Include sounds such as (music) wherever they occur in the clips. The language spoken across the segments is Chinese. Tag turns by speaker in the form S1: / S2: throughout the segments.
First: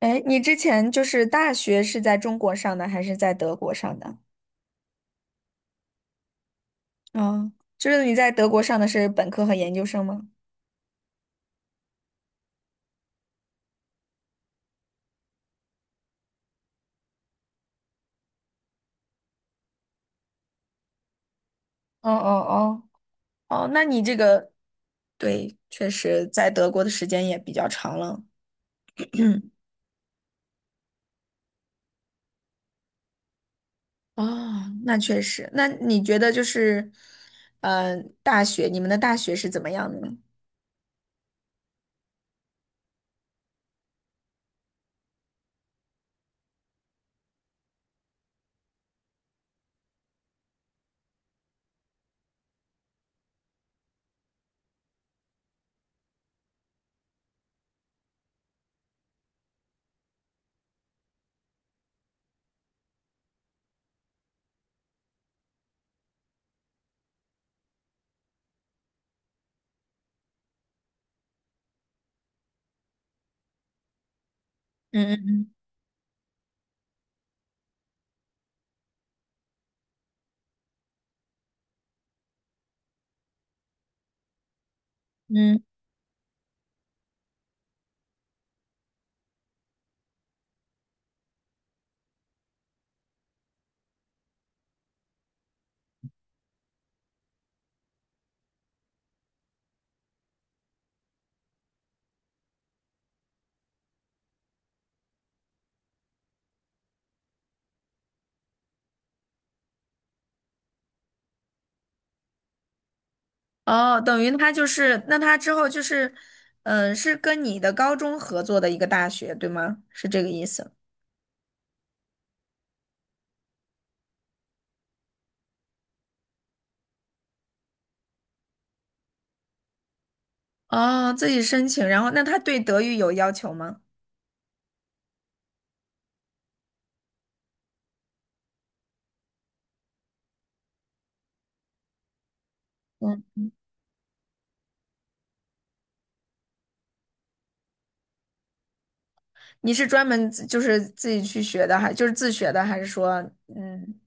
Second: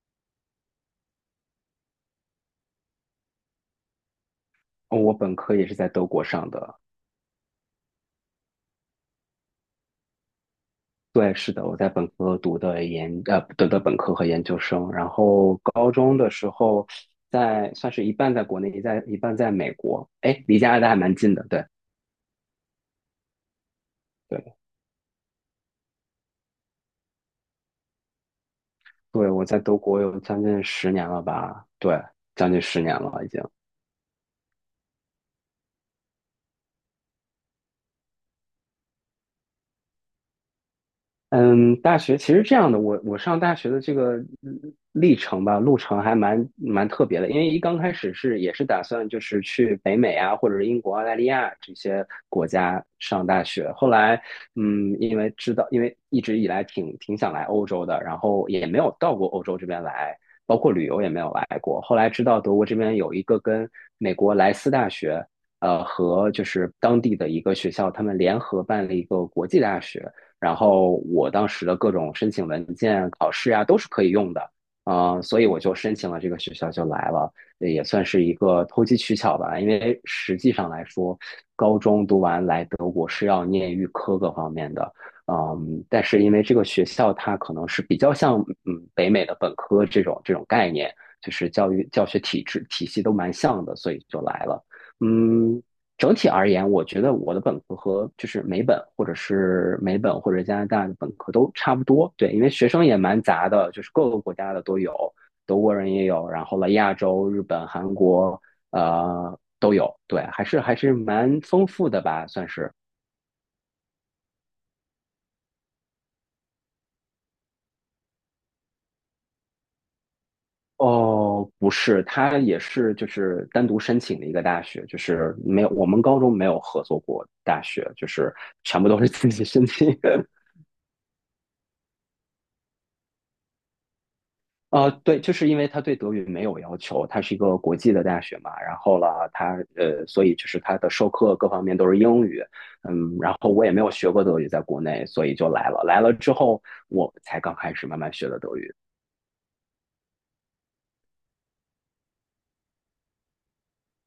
S1: 哎，你之前就是大学是在中国上的还是在德国上的？
S2: 哦我本科也是在德国上的，
S1: 嗯。就是你在德国上的是本科和研究生吗？
S2: 对，是的，我在本科读的本科和研究生，然后高中的时候在算是一半在国内，一半在美国，哎，离加拿大还蛮近的，对，
S1: 哦哦。哦哦，那你这个，
S2: 对，
S1: 对，确实在德国的时间也比较长了。
S2: 对，我在德国有将近十年了吧，对，将近十年了已经。
S1: 哦，那确实。那你觉得就是，你们的大学是怎么样的呢？
S2: 嗯，大学其实这样的，我上大学的这个嗯历程吧，路程还蛮特别的，因为一刚开始是也是打算就是去北美啊，或者是英国、澳大利亚这些国家上大学，后来因为知道，因为一直以来挺想来欧洲的，然后也没有到过欧洲这边来，包括旅游也没有来过，后来知道德国这边有一个跟美国莱斯大学。和就是当地的一个学校，他们联合办了一个国际大学，然后我当时的各种申请文件、考试啊，都是可以用的，
S1: 嗯
S2: 所以
S1: 嗯
S2: 我就申请了这个学校就来了，也算是一个投机取巧吧。因为实际上来说，高中读完来德国是要念预科各方面的，
S1: 嗯
S2: 但是因为这个学校它可能是比较像北美的本科这种概念，就是教育教学体制体系都蛮像的，所以就来了。嗯，整体而言，我觉得我的本科和就是美本或者加拿大的本科都差不多。对，因为学生也蛮杂的，就是各个国家的都有，德国人也有，然后了亚洲、日本、韩国，都有。对，还是蛮丰富的吧，算是。
S1: 嗯。哦，等于他就是，那他之后就是，嗯、是跟你的高中合作的一个大学，对吗？是这个意思。
S2: 哦，不是，他也是就是单独申请的一个大学，就是没有我们高中没有合作过大学，就是全部都是自己申请。(laughs)
S1: 哦，自己申请，然后那他对德语有要求吗？
S2: 对，就是因为他对德语没有要求，它是一个国际的大学嘛，然后了，所以就是他的授课各方面都是英语，然
S1: 嗯。
S2: 后我也没有学过德语，在国内，所以就来了，来了之后我才刚开始慢慢学的德语。
S1: 你是专门就是自己去学的，还就是自学的，还是说嗯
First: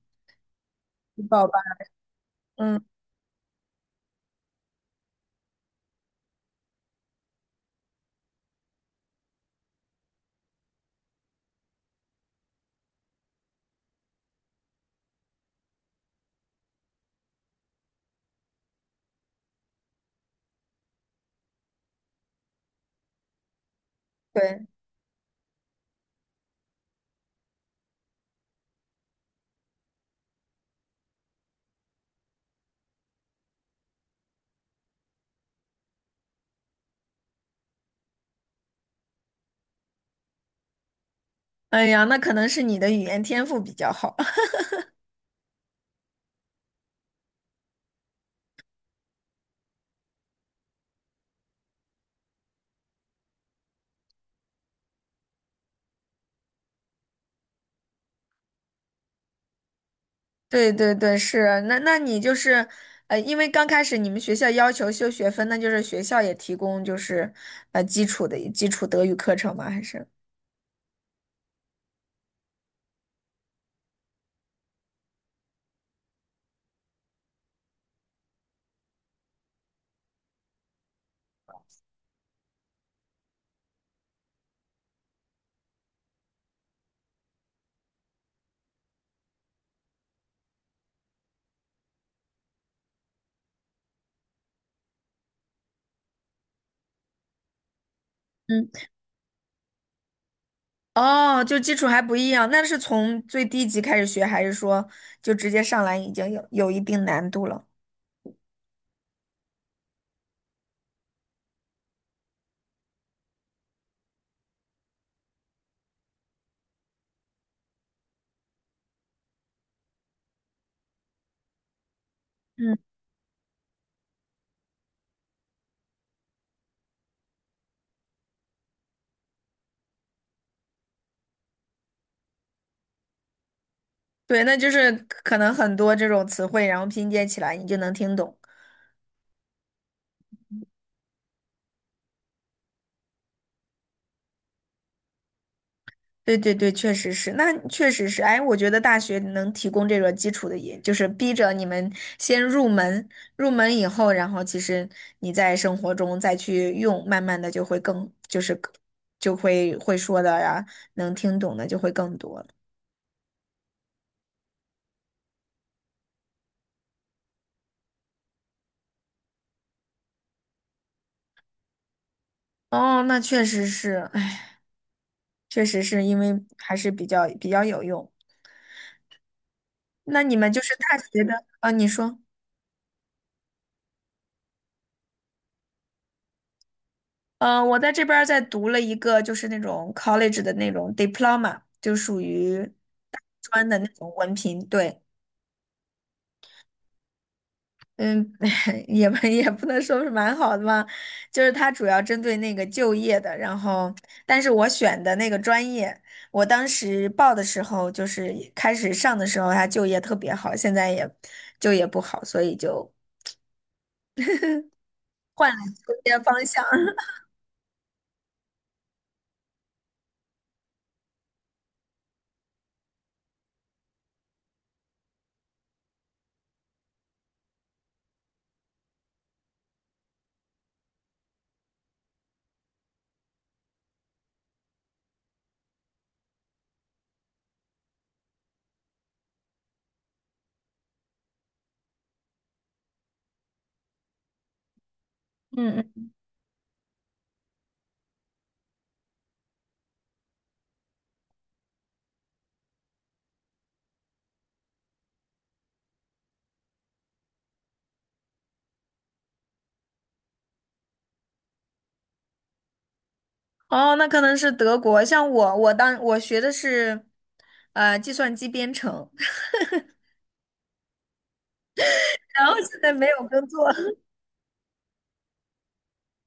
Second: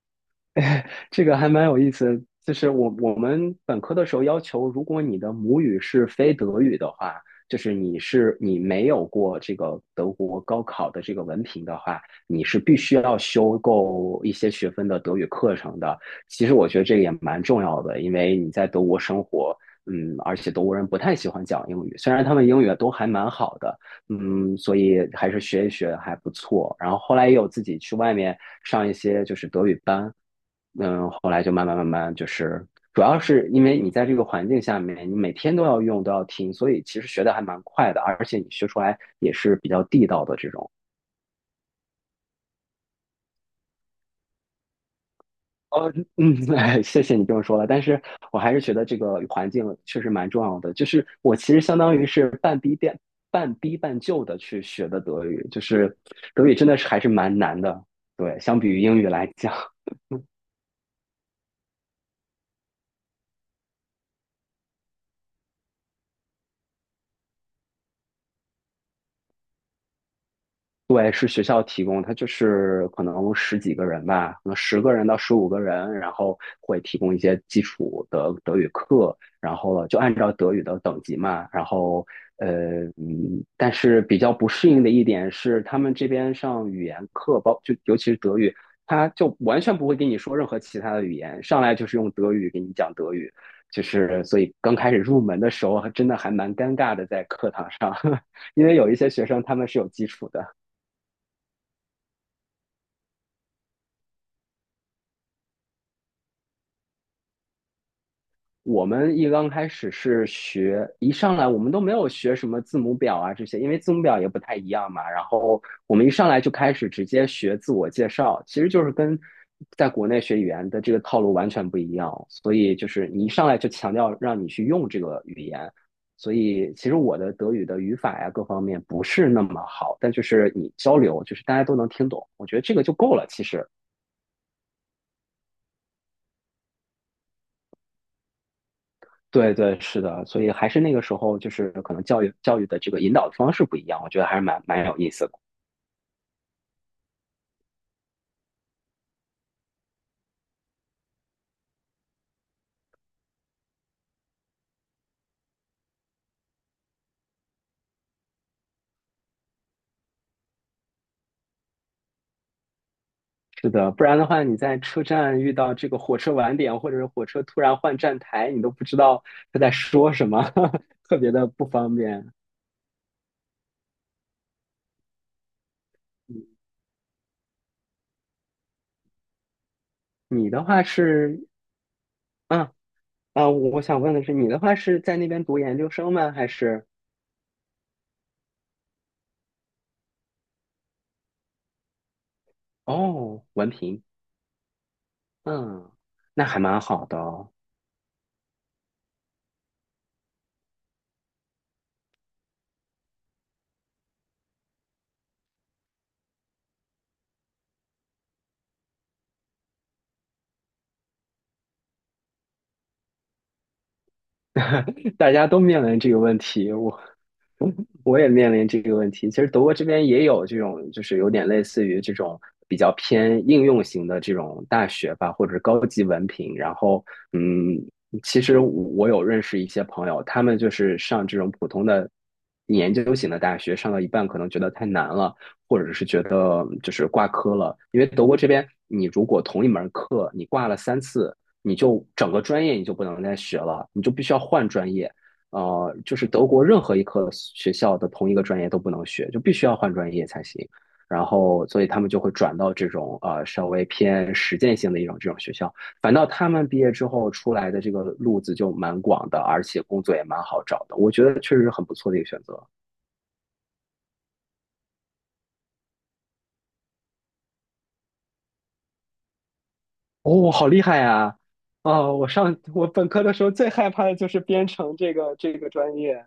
S2: (laughs)
S1: 去
S2: 这个
S1: 报
S2: 还
S1: 班？
S2: 蛮有意思的就是
S1: 嗯。
S2: 我们本科的时候要求，如果你的母语是非德语的话，就是你没有过这个德国高考的这个文凭的话，你是必须要修够一些学分的德语课程的。其实我觉得这个也蛮重要的，因为你在德国生活，而且德国人不太喜欢讲英语，虽然他们英语都还蛮好的，
S1: 对。
S2: 所以还是学一学还不错。然后后来也有自己去外面上一些就是德语班。后来就慢慢慢慢就是，主要是因为你在这个环境下面，你每天都要用，都要听，所以其实学的还蛮快的，而且你学出来也是比较地道的这种。
S1: 哎呀，那可能是你的语言天赋比较好。(laughs)
S2: 哦，嗯，(laughs) 哎，谢谢你这么说了，但是我还是觉得这个环境确实蛮重要的。就是我其实相当于是半逼半就的去学的德语，就是德语真的是还是蛮难的，对，相比于英语来讲。
S1: 对对对，是啊。那你就是，因为刚开始你们学校要求修学分，那就是学校也提供就是基础德语课程吗？还是？
S2: 对，是学校提供，它就是可能十几个人吧，可能10个人到15个人，然后会提供一些基础的德语课，然后了就按照德语的等级嘛，然后但是比较不适应的一点是，他们这边上语言课，尤其是德语，他就完全不会跟你说任何其他的语言，上来就是用德语给你讲德语，就是所以刚开始入门的时候，还真的还蛮尴尬的，在课堂上，(laughs)
S1: 嗯。
S2: 因为有一些学生他们是有基础的。
S1: 哦，就基础还不一样，那是从最低级开始学，还是说就直接上来已经有一定难度了？
S2: 我们一刚开始是学，一上来我们都没有学什么字母表啊这些，因为字母表也不太一样嘛。然后我们一上来就开始直接学自我介绍，其实就是跟在国内学语言的这个套路完全不一样。所以
S1: 嗯。
S2: 就是你一上来就强调让你去用这个语言，所以其实我的德语的语法呀各方面不是那么好，但就是你交流，就是大家都能听懂，我觉得这个就够了，其实。
S1: 对，那就是可能很多这种词汇，然后拼接起来你就能听懂。
S2: 对对，是的，所以还是那个时候，就是可能教育的这个引导方式不一样，我觉得还是蛮有意思的。
S1: 对对对，确实是，那确实是。哎，我觉得大学能提供这个基础的也，就是逼着你们先入门，入门以后，然后其实你在生活中再去用，慢慢的就会更，就是更就会会说的呀，能听懂的就会更多了。
S2: 是的，不然的话，你在车站遇到这个火车晚点，或者是火车突然换站台，你都不知道他在说什么，(laughs) 特别的不方便。
S1: 哦，那确实是。哎，确实是因为
S2: 嗯
S1: 还是比较有用。那你
S2: 你
S1: 们就
S2: 的
S1: 是
S2: 话
S1: 大学
S2: 是，
S1: 的，啊，你说。
S2: 啊我想问的是，你的话是在那边读研究生吗？还是
S1: 嗯，我在这边儿在读了一个，就是那种 college 的那种 diploma，就属于大
S2: 哦，
S1: 专
S2: 文
S1: 的那
S2: 凭？
S1: 种文凭。对。
S2: 嗯，那还蛮好的哦。
S1: 嗯。(laughs) 也不能说是蛮好的嘛，就是它主要针对那个就业的。然后，但是我选的那个专业，我当时报的时候，就是开始上的时候，它就业特别好，现在也就业不好，所以就
S2: (laughs) 大家
S1: 换了
S2: 都面
S1: 就
S2: 临这
S1: 业
S2: 个问
S1: 方向。
S2: 题，我
S1: (laughs)
S2: 我也面临这个问题。其实德国这边也有这种，就是有点类似于这种比较偏应用型的这种大学吧，或者是高级文凭。然后，嗯，其实我有认识一些朋友，他们就是上这种普通的研究型的大学，上到一半可能觉得太难了，或者是觉得就是挂科了。因为德国这边，你如果同一门课你挂了3次，你就整个专业你就不能再学了，你就必须要换专业。
S1: 嗯。
S2: 就是德国任何一科学校的同一个专业都不能学，就必须要换专业才行。然后，所以他们就会转到这种稍微偏实践性的一种这种学校。反倒他们毕业之后出来的这个路子就蛮广的，而且工作也蛮好找的。我觉得确实是很不错的一个选择。
S1: 哦，那可能是德国。像我，我当我学的是，计算机编程。(laughs)
S2: 哦，好厉害呀！哦，我
S1: 然后
S2: 上
S1: 现
S2: 我
S1: 在没
S2: 本
S1: 有
S2: 科的时
S1: 工
S2: 候
S1: 作。
S2: 最害怕
S1: (laughs)
S2: 的就是编程这个专业。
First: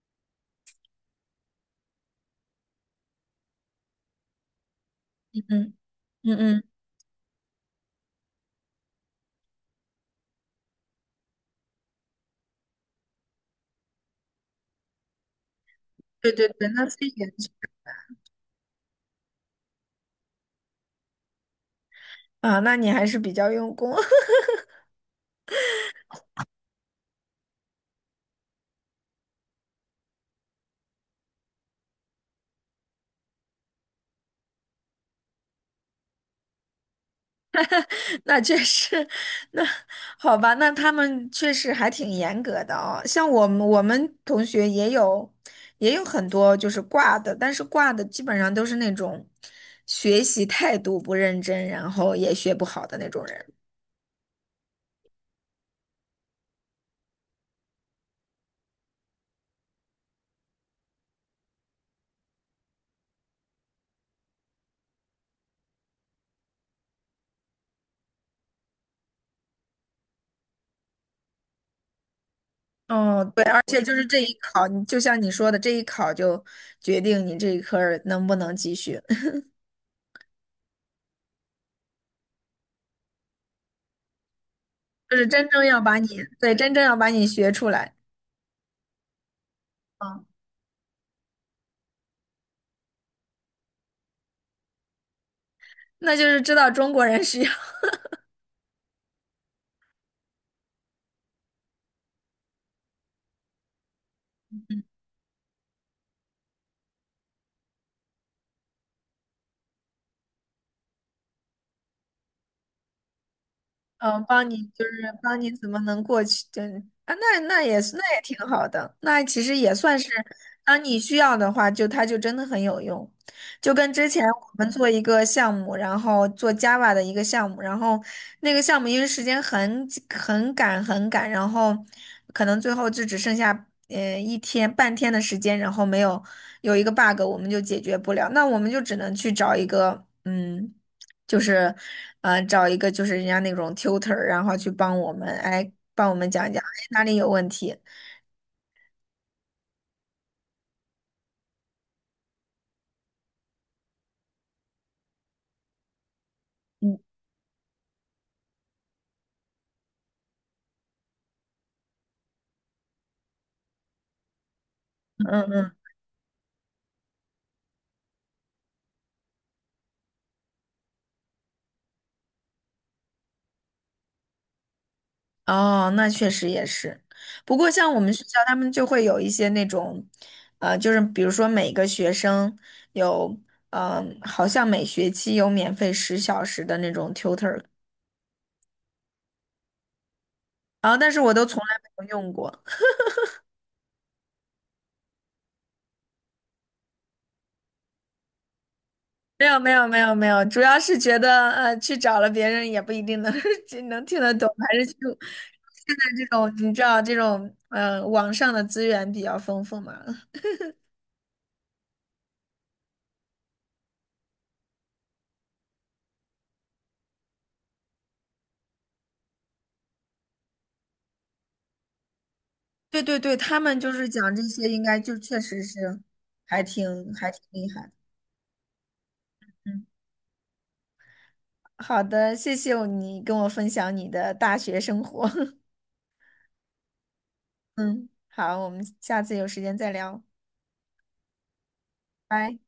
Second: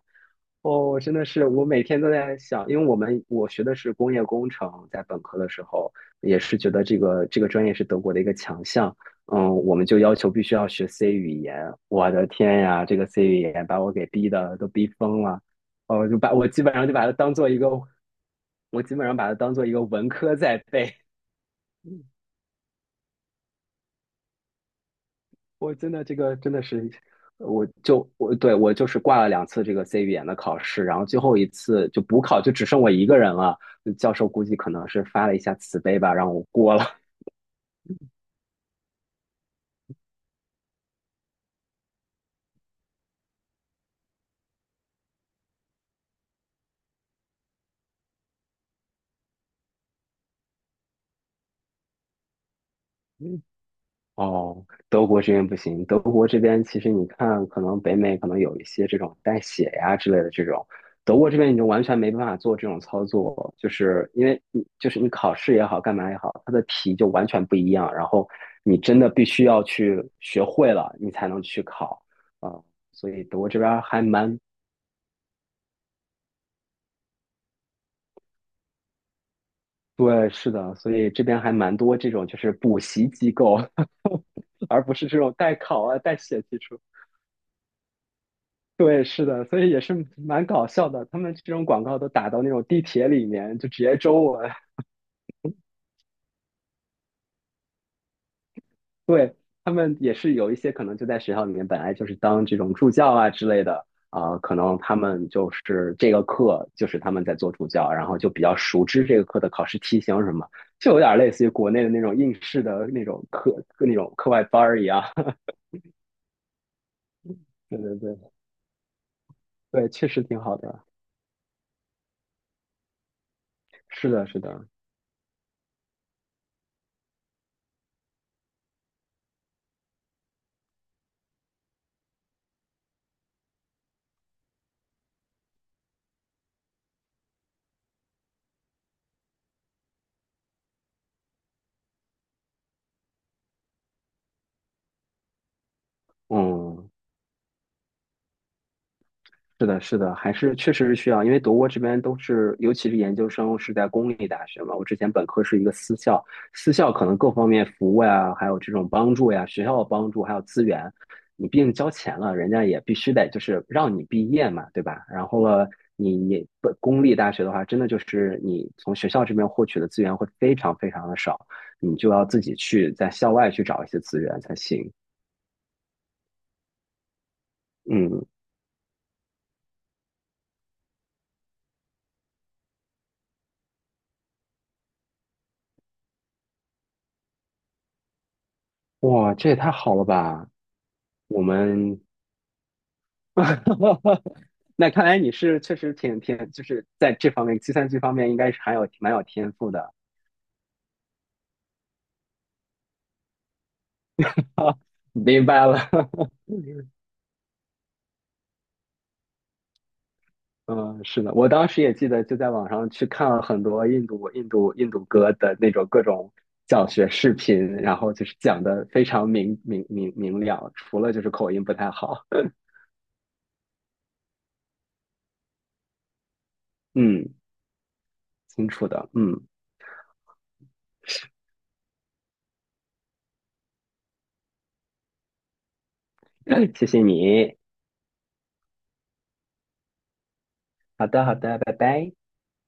S2: 哦，真的是，我每天都在想，因为我学的是工业工程，在本科的时
S1: 嗯
S2: 候
S1: 嗯
S2: 也是
S1: 嗯。
S2: 觉得这个专业是德国的一个强项，我们就要求必须要学 C 语言，我的天呀，这个 C 语言把我给逼的都逼疯了，哦，就
S1: 对
S2: 把我
S1: 对
S2: 基
S1: 对。
S2: 本上
S1: 那
S2: 就
S1: 是
S2: 把它
S1: 研
S2: 当做
S1: 究
S2: 一个，我基本上把它当做一个文科在背，(laughs)
S1: 啊。那你还是比较用功。
S2: 我真的这个真的是，我就是挂了2次这个 C 语言的考试，然后最后一次就补考，就只剩我一个人了。教授估计可能是发了一下慈悲吧，让我过了。
S1: (laughs) 那确实。那好吧，
S2: (laughs)
S1: 那他们确实还挺严格的哦。像我们同学也有很多就是挂的，但是挂的基本上都是那种学习态度不认真，然后也学不好的那种
S2: 嗯
S1: 人。
S2: 哦，德国这边不行。德国这边其实你看，可能北美可能有一些这种带血呀之类的这种，德国这边你就完全没办法做这种操作，就是因为你就是你考试也好，干嘛也好，它的题就完全不一样，然后你真的必须要去学会了，你才能去考啊。所以
S1: 哦，
S2: 德
S1: 对，
S2: 国这
S1: 而且
S2: 边
S1: 就
S2: 还
S1: 是这一
S2: 蛮，
S1: 考，你就像你说的，这一考就决定你这一科儿能不能继续。
S2: 对，是的，所以这边还蛮多这种就是补习机构，(laughs) 而不是
S1: (laughs) 就
S2: 这
S1: 是
S2: 种
S1: 真
S2: 代
S1: 正要
S2: 考
S1: 把
S2: 啊、
S1: 你，
S2: 代写
S1: 对，
S2: 题
S1: 真
S2: 出。
S1: 正要把你学出来。
S2: 对，是的，所以也是
S1: 嗯。
S2: 蛮搞笑的。他们这种广告都打到那种地铁里面，就直接中文。(laughs)
S1: 那就是知道中国人是要
S2: 对，他们也是有一些可能就在学校里面，本来就是当这种助教啊之类的啊、可能他们就是这个课就是他们在做助教，然后就比较熟知这个课的考试题型什么，就有点类似于国内的那种应试的那种
S1: 嗯，
S2: 课外
S1: 帮你
S2: 班儿
S1: 就
S2: 一
S1: 是
S2: 样。
S1: 帮
S2: (laughs)
S1: 你怎么能过去？对啊，那
S2: 对
S1: 也
S2: 对
S1: 是，那也
S2: 对
S1: 挺好的，那其实也
S2: 对，
S1: 算
S2: 确
S1: 是，
S2: 实挺好
S1: 当
S2: 的。
S1: 你需要的话，就它就真的很有用。就跟之
S2: 是
S1: 前
S2: 的，是
S1: 我
S2: 的，
S1: 们做一个项目，然后做 Java 的一个项目，然后那个项目因为时间很赶很赶，然后可能最后就只剩下一天半天的时间，然后没有有一个 bug，我们就解决不了，那我们就只能去找一个就是，找一个就是人家那种 tutor，然后去帮我们，哎，帮我们讲一讲，哎，
S2: 嗯。
S1: 哪里有问题？
S2: 是的，是的，还是确实是需要，因为德国这边都是，尤其是研究生是在公立大学嘛。我之前本科是一个私校，私校可能各方面服务呀，还有这种帮助呀，学校的帮助还有资源，你毕竟交钱了，人家也必须得就是让你毕业嘛，对吧？
S1: 嗯
S2: 然后了，
S1: 嗯。
S2: 你本公立大学的话，真的就是你从学校这边获取的资源会非常非常的少，你就要自己去在校外去找一些资源才行。
S1: 哦，那确实也是。不过像我们学
S2: 嗯，
S1: 校，他们就会有一些那种，就是比如说每个学生有，好像每学期有免费10小时的那种 tutor，
S2: 哇，这也太好了吧！
S1: 然后但是我
S2: 我
S1: 都从来
S2: 们
S1: 没有用过。
S2: (laughs) 那看来你是确实挺，就是在这方面计算机方面应该是还有蛮有
S1: 没
S2: 天
S1: 有没
S2: 赋
S1: 有
S2: 的。
S1: 没有没有，主要是觉得去找了别人也不一定能 (laughs) 就能听得懂，还是就
S2: 明白了，
S1: 现在这种你知道这种网上的资源比较丰富嘛。
S2: (laughs) 嗯，是的，我当时也记得就在网上去看了很多印度歌的那种各种教学视频，然后就是讲的非常明了，除了就是口音不太好，
S1: 对对对，他们就是讲这些，应该就确实是还
S2: 嗯，
S1: 挺厉害的。
S2: 清楚的，
S1: 嗯，好的，谢谢你跟我分享你的大学生活。(laughs)
S2: (coughs) (laughs) 谢谢你，
S1: 嗯，好，我们下次有时间再聊。
S2: 好的好的，拜拜。
S1: 拜。